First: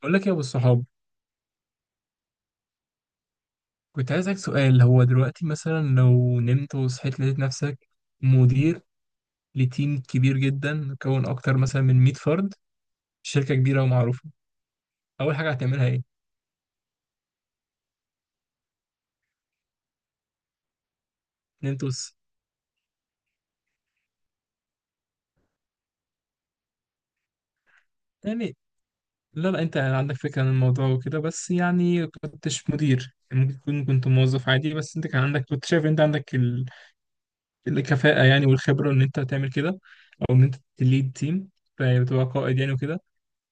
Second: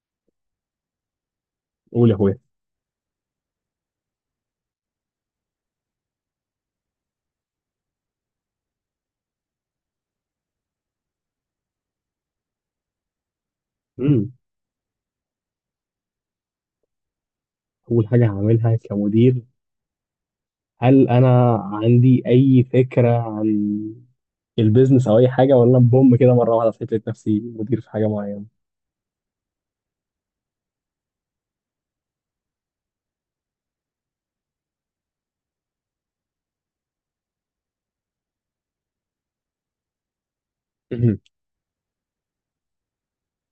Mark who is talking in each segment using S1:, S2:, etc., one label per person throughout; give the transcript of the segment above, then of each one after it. S1: بقول لك يا ابو الصحاب،
S2: قول يا اخويا.
S1: كنت عايزك سؤال. هو دلوقتي مثلا لو نمت وصحيت لقيت نفسك مدير لتيم كبير جدا مكون اكتر مثلا من 100 فرد، شركة كبيرة ومعروفة،
S2: امم
S1: اول حاجة هتعملها ايه؟
S2: اول حاجه هعملها كمدير، هل انا
S1: نمت وص...
S2: عندي اي فكره عن البيزنس او اي حاجه، ولا بوم كده مره واحده لقيت نفسي مدير في حاجه معينه؟
S1: يعني لا انت عندك فكرة عن الموضوع وكده، بس يعني كنتش مدير، يعني ممكن تكون كنت موظف عادي بس انت كان عندك، كنت شايف انت عندك الكفاءة يعني والخبرة ان انت تعمل كده، او ان انت تليد
S2: مهم.
S1: تيم، فبتبقى قائد يعني وكده.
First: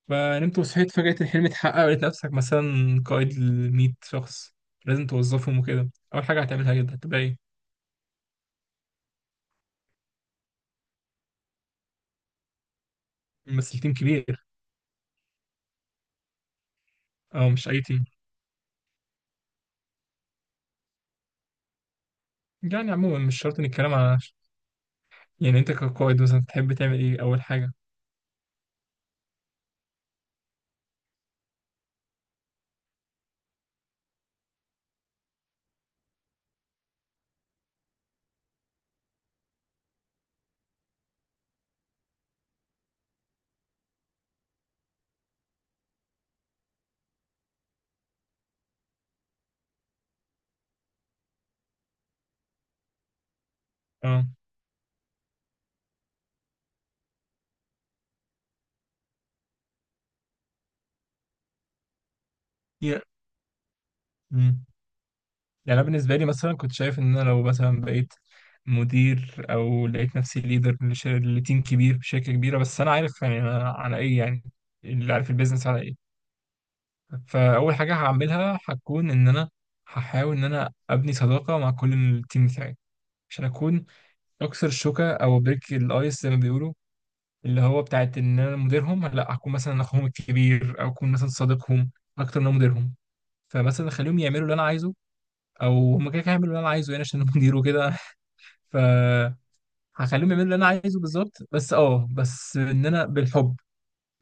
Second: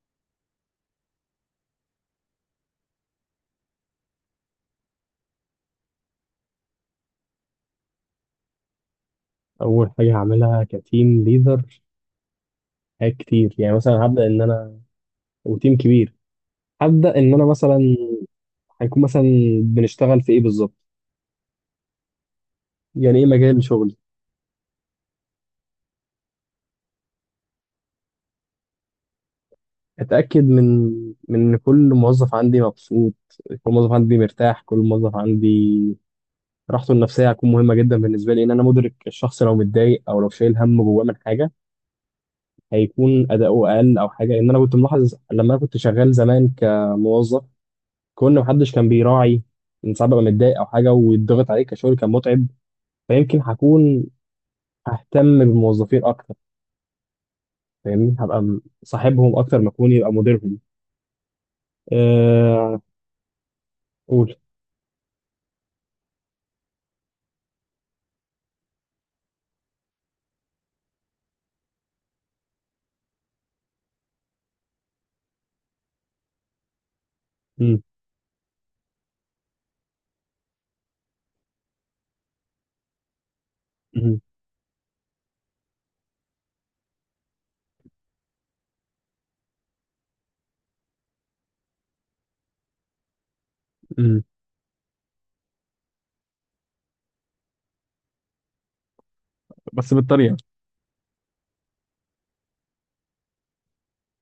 S1: فنمت وصحيت فجأة الحلم اتحقق ولقيت نفسك مثلا قائد لمية شخص لازم توظفهم وكده، أول حاجة هتعملها جدا هتبقى إيه؟
S2: اول حاجه هعملها كتيم ليدر حاجات كتير، يعني
S1: ممثل تيم
S2: مثلا هبدا ان
S1: كبير،
S2: انا وتيم كبير، هبدا ان انا
S1: أو مش
S2: مثلا
S1: أي تيم،
S2: هيكون مثلا بنشتغل في ايه بالظبط،
S1: يعني
S2: يعني
S1: عموما
S2: ايه
S1: مش شرط
S2: مجال
S1: إن الكلام
S2: شغلي.
S1: على، يعني أنت كقائد مثلا تحب تعمل إيه أول حاجة؟
S2: اتاكد من ان كل موظف عندي مبسوط، كل موظف عندي مرتاح، كل موظف عندي راحته النفسيه هتكون مهمه جدا بالنسبه لي، ان انا مدرك الشخص لو متضايق او لو شايل هم جواه من حاجه هيكون اداؤه اقل او حاجه، لان انا كنت ملاحظ لما انا كنت شغال زمان كموظف كون محدش كان بيراعي ان ساعات ببقى متضايق او حاجه ويتضغط عليك كشغل كان متعب. فيمكن هكون
S1: أه،
S2: ههتم بالموظفين اكتر. فاهمني، هبقى صاحبهم اكتر ما اكون يبقى مديرهم. أه...
S1: يا.
S2: قول.
S1: مم. يعني أنا بالنسبة لي مثلا كنت شايف إن أنا لو مثلا بقيت مدير أو لقيت نفسي ليدر لتيم كبير في شركة كبيرة، بس أنا عارف يعني أنا على إيه يعني، اللي عارف البيزنس على إيه. فاول
S2: مم،
S1: حاجه هعملها هتكون ان انا هحاول ان انا ابني صداقه مع كل التيم بتاعي، عشان اكون
S2: مم،
S1: اكسر الشوكه او بريك الايس زي ما بيقولوا، اللي هو بتاعت ان انا مديرهم، لا هكون مثلا اخوهم الكبير او اكون مثلا صديقهم اكتر من أنا مديرهم. فمثلا اخليهم
S2: مم،
S1: يعملوا اللي انا عايزه، او هم كده كده هيعملوا اللي انا عايزه يعني عشان أنا مدير وكده. ف
S2: بس
S1: هخليهم
S2: بالطريقه.
S1: يعملوا اللي انا عايزه بالظبط، بس اه بس ان انا بالحب،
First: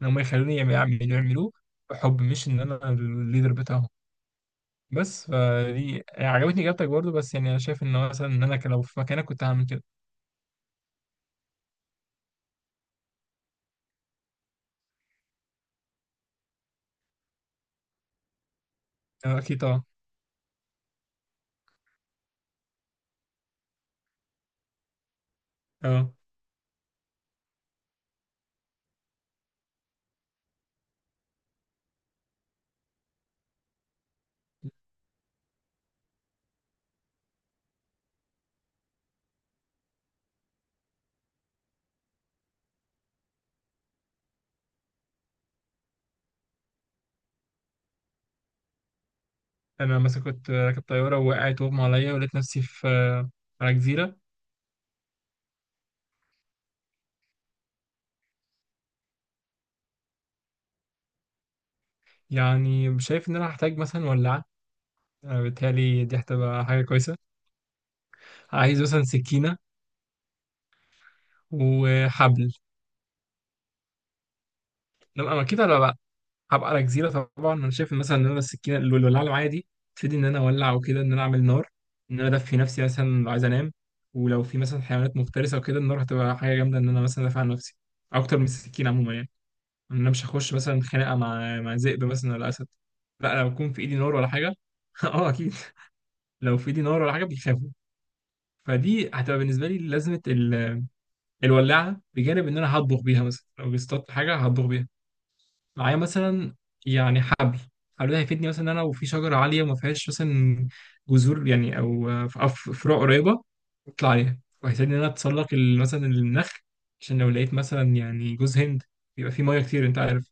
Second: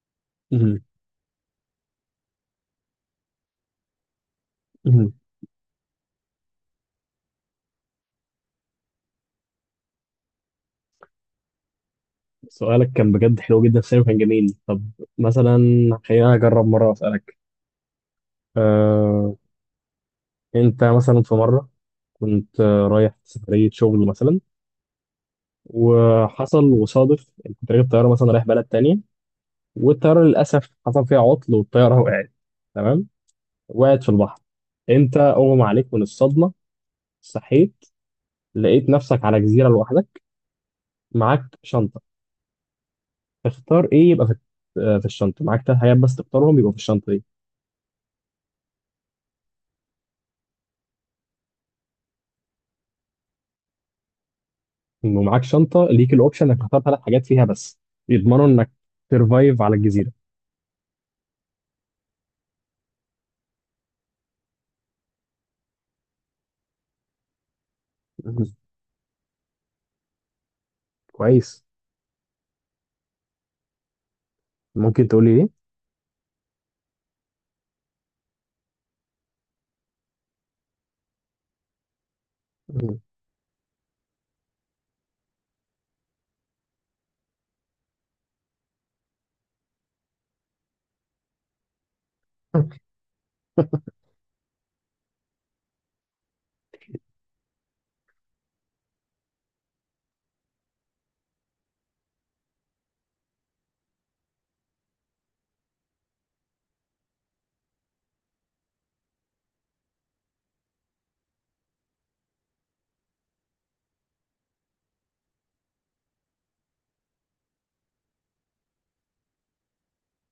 S1: ان هم يخلوني يعملوا يعملوه بحب، مش ان انا الليدر بتاعهم.
S2: مم،
S1: بس فدي يعني عجبتني اجابتك برضو، بس يعني انا شايف ان مثلا ان انا لو في مكانك كنت هعمل كده.
S2: سؤالك كان بجد حلو جدا، السينما كان جميل. طب مثلا خلينا أجرب مرة وأسألك. أه
S1: آه، اكيد طبعا.
S2: أنت مثلا في مرة كنت رايح سفرية شغل مثلا،
S1: اه،
S2: وحصل وصادف إنك كنت راكب طيارة مثلا رايح بلد تانية، والطيارة للأسف حصل فيها عطل والطيارة وقعت. تمام. وقعت في البحر. أنت أغمى عليك من الصدمة، صحيت لقيت نفسك على جزيرة لوحدك معاك شنطة. تختار إيه يبقى في في الشنطة؟ معاك تلات حاجات بس تختارهم يبقوا في الشنطة دي.
S1: انا مثلا كنت راكب طياره ووقعت واغمى عليا ولقيت نفسي في آه، على جزيره.
S2: ومعاك شنطه ليك الاوبشن انك تختار ثلاث حاجات فيها بس يضمنوا انك ترفايف على الجزيره.
S1: يعني شايف ان انا هحتاج مثلا ولاعه، آه، بالتالي دي هتبقى حاجه كويسه.
S2: مم.
S1: عايز مثلا سكينه
S2: كويس.
S1: وحبل.
S2: ممكن تقول
S1: لما
S2: لي
S1: أنا
S2: ايه؟
S1: اكيد هبقى على جزيره طبعا، انا شايف مثلا ان انا السكينه الولاعه اللي معايا دي تفيدني ان انا اولع وكده، ان انا اعمل نار، ان انا ادفي نفسي
S2: مم.
S1: مثلا لو عايز انام. ولو في مثلا حيوانات مفترسه وكده، النار هتبقى حاجه جامده ان انا مثلا ادافع عن نفسي اكتر من السكينه عموما يعني. انا مش هخش مثلا خناقه مع مع ذئب مثلا ولا اسد، لا لو يكون في ايدي نار ولا حاجه. اه اكيد، لو في ايدي نار ولا حاجه بيخافوا. فدي هتبقى بالنسبه لي لازمه. الولاعه بجانب ان انا هطبخ بيها مثلا، لو اصطدت حاجه هطبخ بيها معايا مثلا. يعني حبل، حبل ده هيفيدني مثلا ان انا وفي شجره عاليه وما فيهاش مثلا جذور يعني او أو فروع قريبه اطلع عليها، وهيساعدني ان انا اتسلق مثلا النخل، عشان لو لقيت مثلا يعني جوز هند بيبقى فيه ميه كتير انت عارف.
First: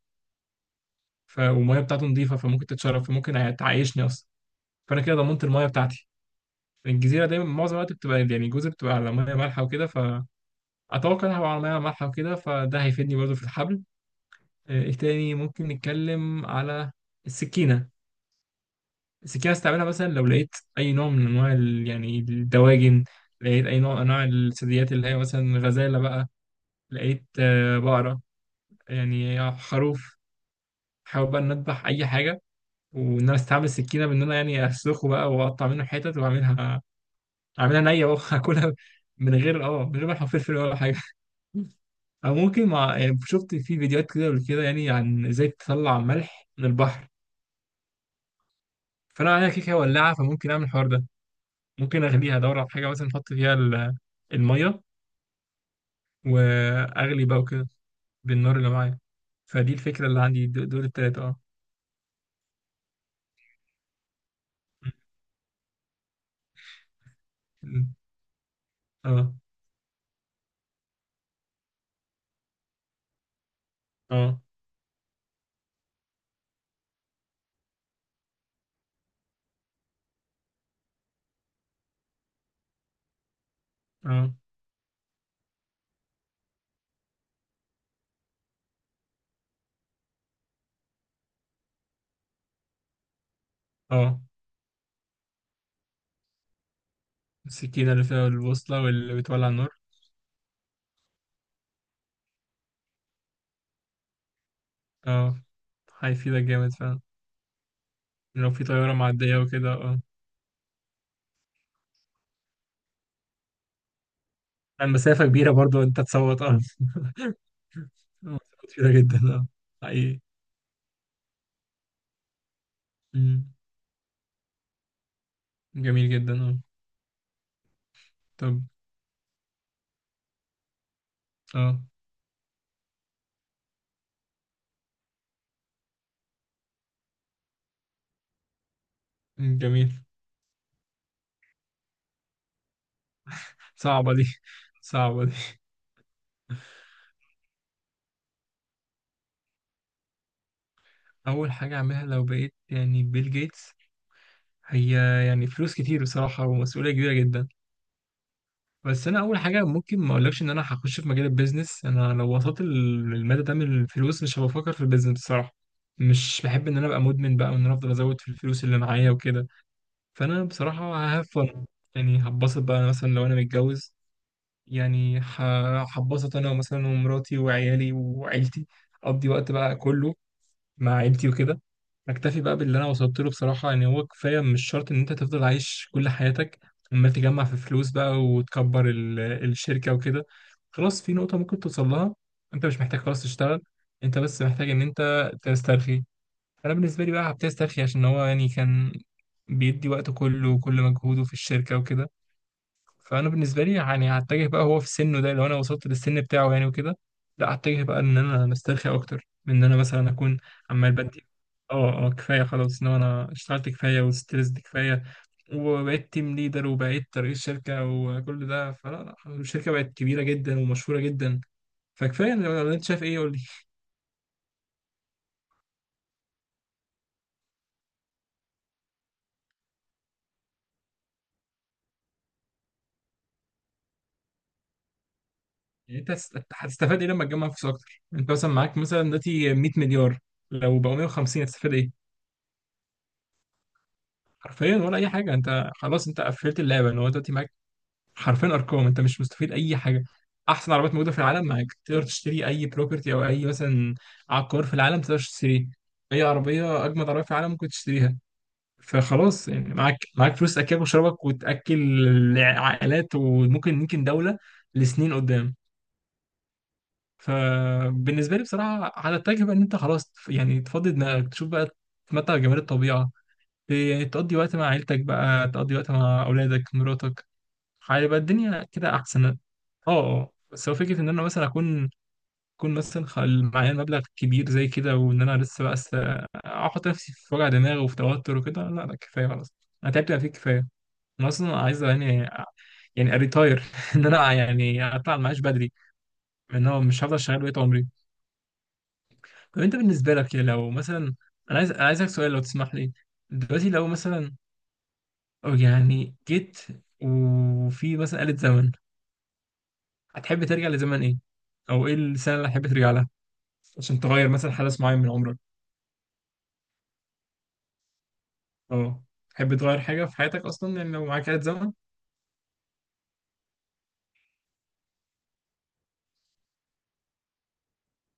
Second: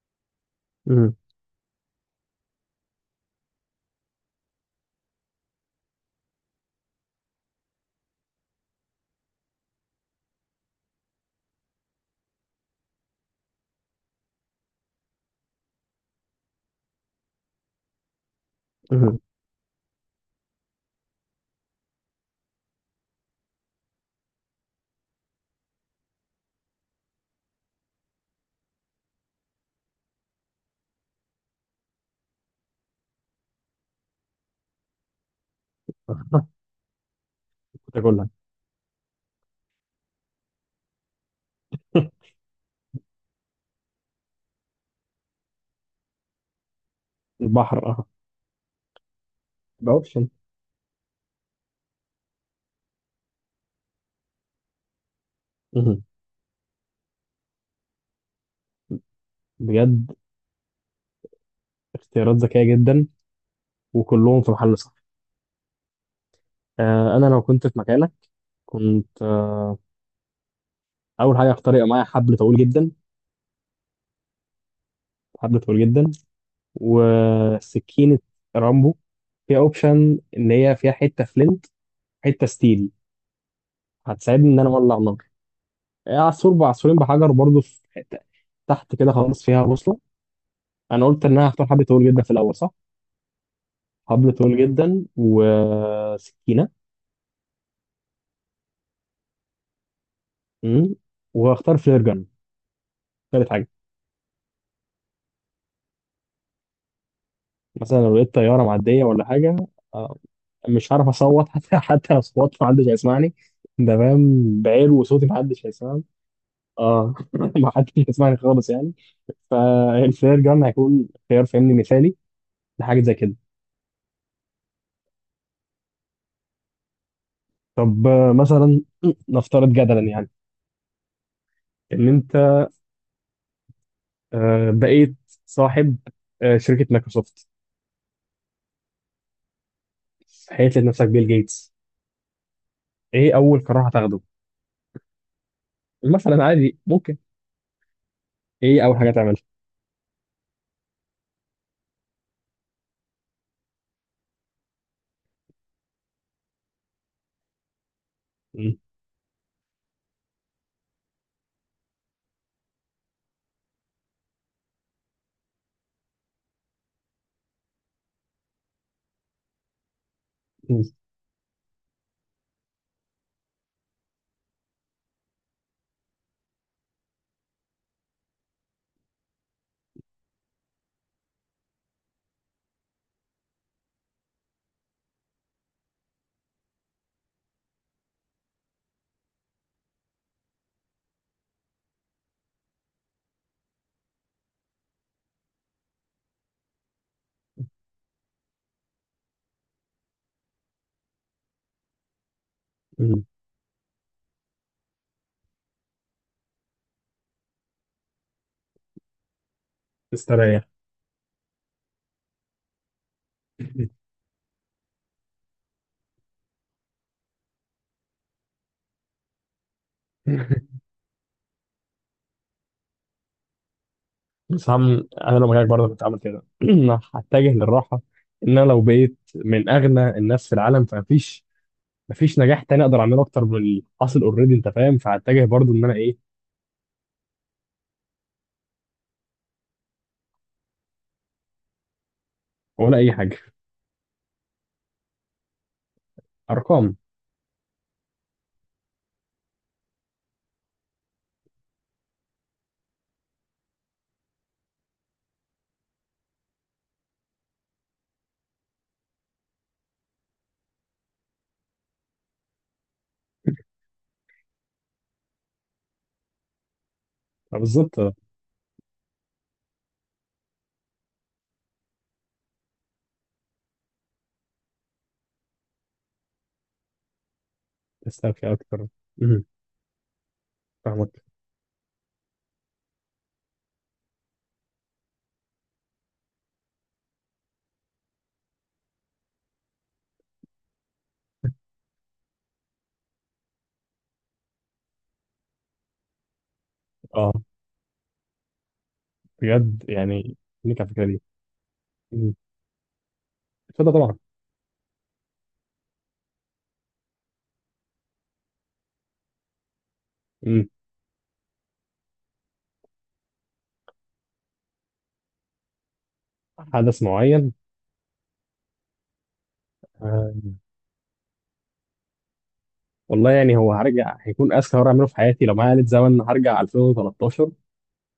S2: مم.
S1: والميه بتاعته نظيفه فممكن تتشرب، فممكن تعيشني اصلا. فانا كده ضمنت الميه بتاعتي. الجزيره دايما معظم الوقت بتبقى يعني جزر بتبقى على ميه مالحه وكده، فاتوقع انها هبقى على ميه مالحه وكده، فده هيفيدني برضه في الحبل. آه، ايه تاني ممكن نتكلم على؟ السكينه
S2: مم.
S1: بس كده استعملها مثلا لو لقيت اي نوع من انواع يعني الدواجن، لقيت اي نوع من انواع الثدييات اللي هي مثلا غزاله بقى، لقيت آه، بقره، يعني خروف، حاول بقى ان اذبح اي حاجه وان انا استعمل السكينه بان انا يعني اسلخه بقى واقطع منه حتت واعملها، اعملها نيه بقى
S2: تاكلها.
S1: واكلها من غير من غير ما احط فلفل ولا حاجه. او ممكن مع، يعني شفت في فيديوهات كده قبل كده يعني عن ازاي تطلع ملح من البحر،
S2: البحر، اه.
S1: فانا عليها كيكه
S2: ده
S1: ولاعه
S2: اوبشن.
S1: فممكن اعمل الحوار ده. ممكن اغليها، ادور على حاجه مثلا احط فيها الميه
S2: مم.
S1: واغلي بقى وكده بالنار اللي معايا. فدي الفكره
S2: بجد
S1: اللي عندي، دول التلاته اه.
S2: اختيارات ذكيه جدا، وكلهم في محل صح. انا لو كنت في
S1: م-
S2: مكانك كنت
S1: اه.
S2: اول حاجه اختار يبقى معايا حبل طويل جدا،
S1: اه.
S2: حبل طويل جدا وسكينه رامبو فيها اوبشن ان هي فيها حته فلنت حته ستيل
S1: اه.
S2: هتساعدني ان انا اولع نار. عصفور بعصفورين بحجر، برضه في حته تحت كده خالص فيها بوصله. انا قلت ان انا هختار حبل طويل جدا في الاول، صح؟
S1: اه.
S2: حبل طويل جدا وسكينه.
S1: السكينه اللي فيها البوصله واللي بتولع النار.
S2: امم وهختار فلير جن تالت حاجه،
S1: اه، هيفيدك جامد فعلا،
S2: مثلا لو لقيت
S1: لو
S2: طياره
S1: في طياره
S2: معديه ولا
S1: معديه
S2: حاجه.
S1: وكده اه.
S2: آه، مش هعرف اصوت حتى لو صوت محدش هيسمعني، ده فاهم بعير وصوتي
S1: المسافه كبيره
S2: محدش
S1: برضو انت
S2: هيسمعني.
S1: تصوت اه.
S2: اه محدش هيسمعني
S1: مسافة
S2: خالص يعني.
S1: كبيره جدا اه. حقيقي.
S2: فالفلير جن هيكون خيار فني مثالي لحاجه زي كده.
S1: م. جميل جدا اه.
S2: طب
S1: طب
S2: مثلا نفترض جدلا يعني
S1: اه.
S2: ان انت بقيت صاحب شركة مايكروسوفت،
S1: م، جميل.
S2: حيث لقيت نفسك بيل جيتس. ايه اول قرار
S1: صعبه
S2: هتاخده؟
S1: دي، صعبه دي.
S2: مثلا عادي ممكن، ايه اول حاجة تعملها؟
S1: أول حاجة أعملها لو بقيت يعني بيل جيتس، هي يعني فلوس كتير بصراحة ومسؤولية كبيرة جدا.
S2: مم،
S1: بس أنا أول حاجة، ممكن ما أقولكش إن أنا هخش في مجال البيزنس. أنا لو وصلت للمدى ده من الفلوس، مش هبقى بفكر في البيزنس بصراحة. مش بحب إن أنا أبقى مدمن بقى، وإن أنا أفضل أزود في الفلوس اللي معايا وكده. فأنا
S2: مم،
S1: بصراحة ههفن، يعني هتبسط بقى. أنا مثلا لو أنا متجوز، يعني هتبسط أنا مثلا ومراتي وعيالي وعيلتي، أقضي وقت بقى كله مع عيلتي وكده. اكتفي بقى باللي انا وصلت له بصراحه، يعني هو كفايه مش شرط ان انت تفضل عايش كل حياتك عمال تجمع في فلوس بقى وتكبر الشركه وكده. خلاص في نقطه ممكن توصل لها، انت مش محتاج خلاص تشتغل، انت بس محتاج ان انت تسترخي. انا بالنسبه لي بقى هبتدي استرخي، عشان هو يعني كان بيدي وقته كله وكل مجهوده في الشركه وكده.
S2: مم.
S1: فانا بالنسبه لي يعني هتجه بقى، هو في سنه ده لو انا وصلت للسن بتاعه يعني وكده، لا هتجه بقى ان انا مسترخي اكتر من ان انا مثلا اكون
S2: تستريح.
S1: عمال بدي. اه كفايه خلاص، ان هو انا اشتغلت كفايه وستريسد كفايه وبقيت تيم ليدر وبقيت رئيس شركه وكل ده، فلا لا الشركه بقت كبيره جدا ومشهوره جدا. فكفايه، لو انت شايف ايه قول لي.
S2: بس هم انا لو مكانك برضه كنت عامل كده، أنا هتجه للراحة. ان انا لو بقيت من اغنى الناس في العالم فمفيش مفيش نجاح تاني اقدر اعمله اكتر من اللي حاصل اوريدي، انت فاهم، فهتجه برضه ان انا
S1: يعني انت
S2: ايه؟
S1: هتستفاد ايه لما تجمع فلوس اكتر؟ انت مثلا معاك مثلا دلوقتي 100 مليار، لو بقوا 150 هتستفاد ايه؟
S2: ولا اي حاجة.
S1: حرفيا ولا اي حاجه. انت خلاص انت قفلت اللعبه
S2: ارقام.
S1: ان هو دلوقتي معاك حرفيا ارقام، انت مش مستفيد اي حاجه. احسن عربيات موجوده في العالم معاك، تقدر تشتري اي بروبرتي او اي مثلا عقار في العالم تقدر تشتريه، اي عربيه اجمد عربيه في العالم ممكن تشتريها. فخلاص يعني معاك، معاك فلوس تاكلك وشربك وتاكل عائلات وممكن يمكن دوله لسنين قدام.
S2: آه، بالظبط، آه،
S1: فبالنسبه لي بصراحه على التجربه ان انت خلاص يعني تفضي دماغك، تشوف بقى تتمتع بجمال الطبيعه، يعني تقضي وقت مع عيلتك بقى، تقضي وقت مع اولادك مراتك، هيبقى
S2: تسترخي
S1: الدنيا
S2: اكتر.
S1: كده احسن. اه
S2: مم،
S1: اه، بس هو فكره ان
S2: فاهمك.
S1: انا مثلا اكون، اكون مثلا معايا مبلغ كبير زي كده، وان انا لسه بقى احط نفسي في وجع دماغ وفي توتر وكده، لا لا كفايه خلاص، انا تعبت بقى فيه كفايه. انا اصلا عايز يعني يعني اريتاير، ان انا يعني اطلع المعاش بدري، ان هو مش هفضل
S2: اه
S1: شغال بقيت عمري. طب انت
S2: بجد
S1: بالنسبه لك
S2: يعني
S1: يا، لو
S2: ليك على الفكره
S1: مثلا،
S2: دي.
S1: انا عايز انا عايزك سؤال
S2: مم.
S1: لو تسمح لي. دلوقتي لو
S2: اتفضل طبعا.
S1: مثلا، أو يعني جيت وفي مثلا آلة زمن، هتحب
S2: مم.
S1: ترجع لزمن ايه؟ او ايه السنه اللي هتحب ترجع عشان تغير مثلا حدث معين من عمرك؟
S2: حدث معين.
S1: اه، تحب تغير حاجة في حياتك
S2: آه.
S1: أصلا يعني لو معاك آلة زمن؟
S2: والله يعني هو هرجع هيكون اذكى مره اعمله في حياتي، لو معايا آلة زمن هرجع 2013.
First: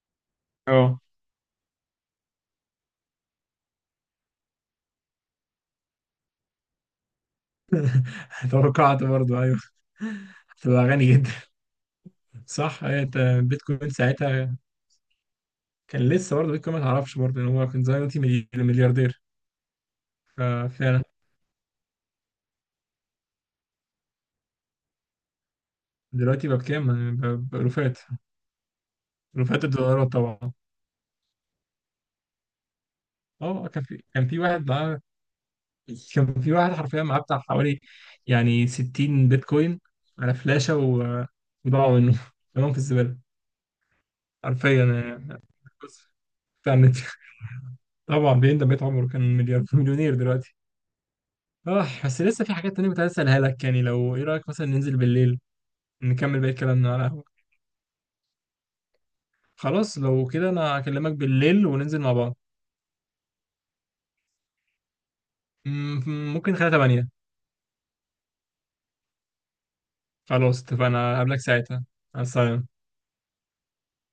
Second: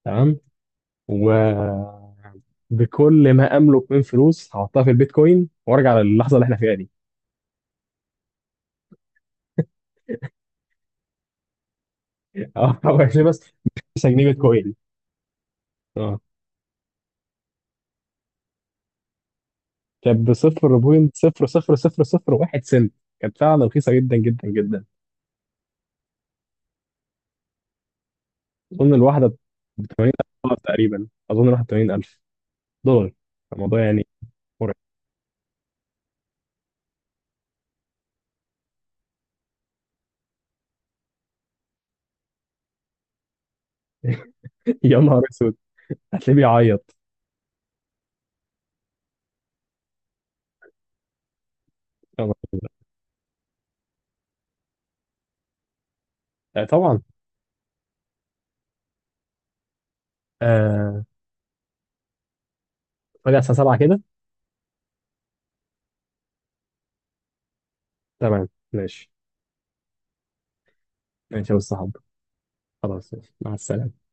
S2: تمام.
S1: اه.
S2: وبكل ما املك من فلوس هحطها في البيتكوين وارجع للحظه اللي احنا فيها دي.
S1: توقعت برضو أيوه، هتبقى غني جدا.
S2: اه
S1: صح
S2: هو
S1: أيوة، أنت
S2: يعني بس.
S1: بيتكوين
S2: 9 جنيه
S1: ساعتها
S2: بيتكوين.
S1: كان
S2: اه
S1: لسه برضه بيتكوين، ما تعرفش برضه إن هو كان زمان دلوقتي ملياردير.
S2: كانت ب
S1: ففعلا
S2: 0.00001 سنت، كانت فعلا رخيصه جدا جدا جدا.
S1: دلوقتي بقى بكام؟ يعني بألوفات،
S2: اظن الواحده
S1: ألوفات
S2: ب
S1: الدولارات
S2: 80000
S1: طبعا.
S2: دولار تقريبا، اظن الواحده 80,000 دولار.
S1: اه،
S2: الموضوع يعني
S1: كان في واحد
S2: مرعب.
S1: معاه، كان في واحد حرفيا معاه بتاع حوالي يعني 60 بيتكوين على فلاشة وضاعوا منه كلهم في الزبالة حرفيا.
S2: يا نهار
S1: آه،
S2: اسود.
S1: بس
S2: هتلاقيه
S1: فاهم.
S2: بيعيط.
S1: طبعا بيندم بقيت عمره، كان مليار مليونير دلوقتي. اه، بس
S2: يا
S1: لسه في
S2: نهار-
S1: حاجات تانية كنت عايز اسالها لك. يعني لو، ايه رايك مثلا ننزل بالليل نكمل باقي
S2: آه،
S1: كلامنا
S2: طبعا.
S1: على القهوه؟ خلاص لو كده انا
S2: آه...
S1: هكلمك بالليل وننزل مع بعض.
S2: راجع الساعة 7 كده.
S1: ممكن خلال 8.
S2: تمام ماشي.
S1: خلاص اتفقنا، هقابلك
S2: ماشي يا أستاذ
S1: ساعتها،
S2: صاحبي.
S1: على السلامه.
S2: خلاص ماشي. مع السلامة.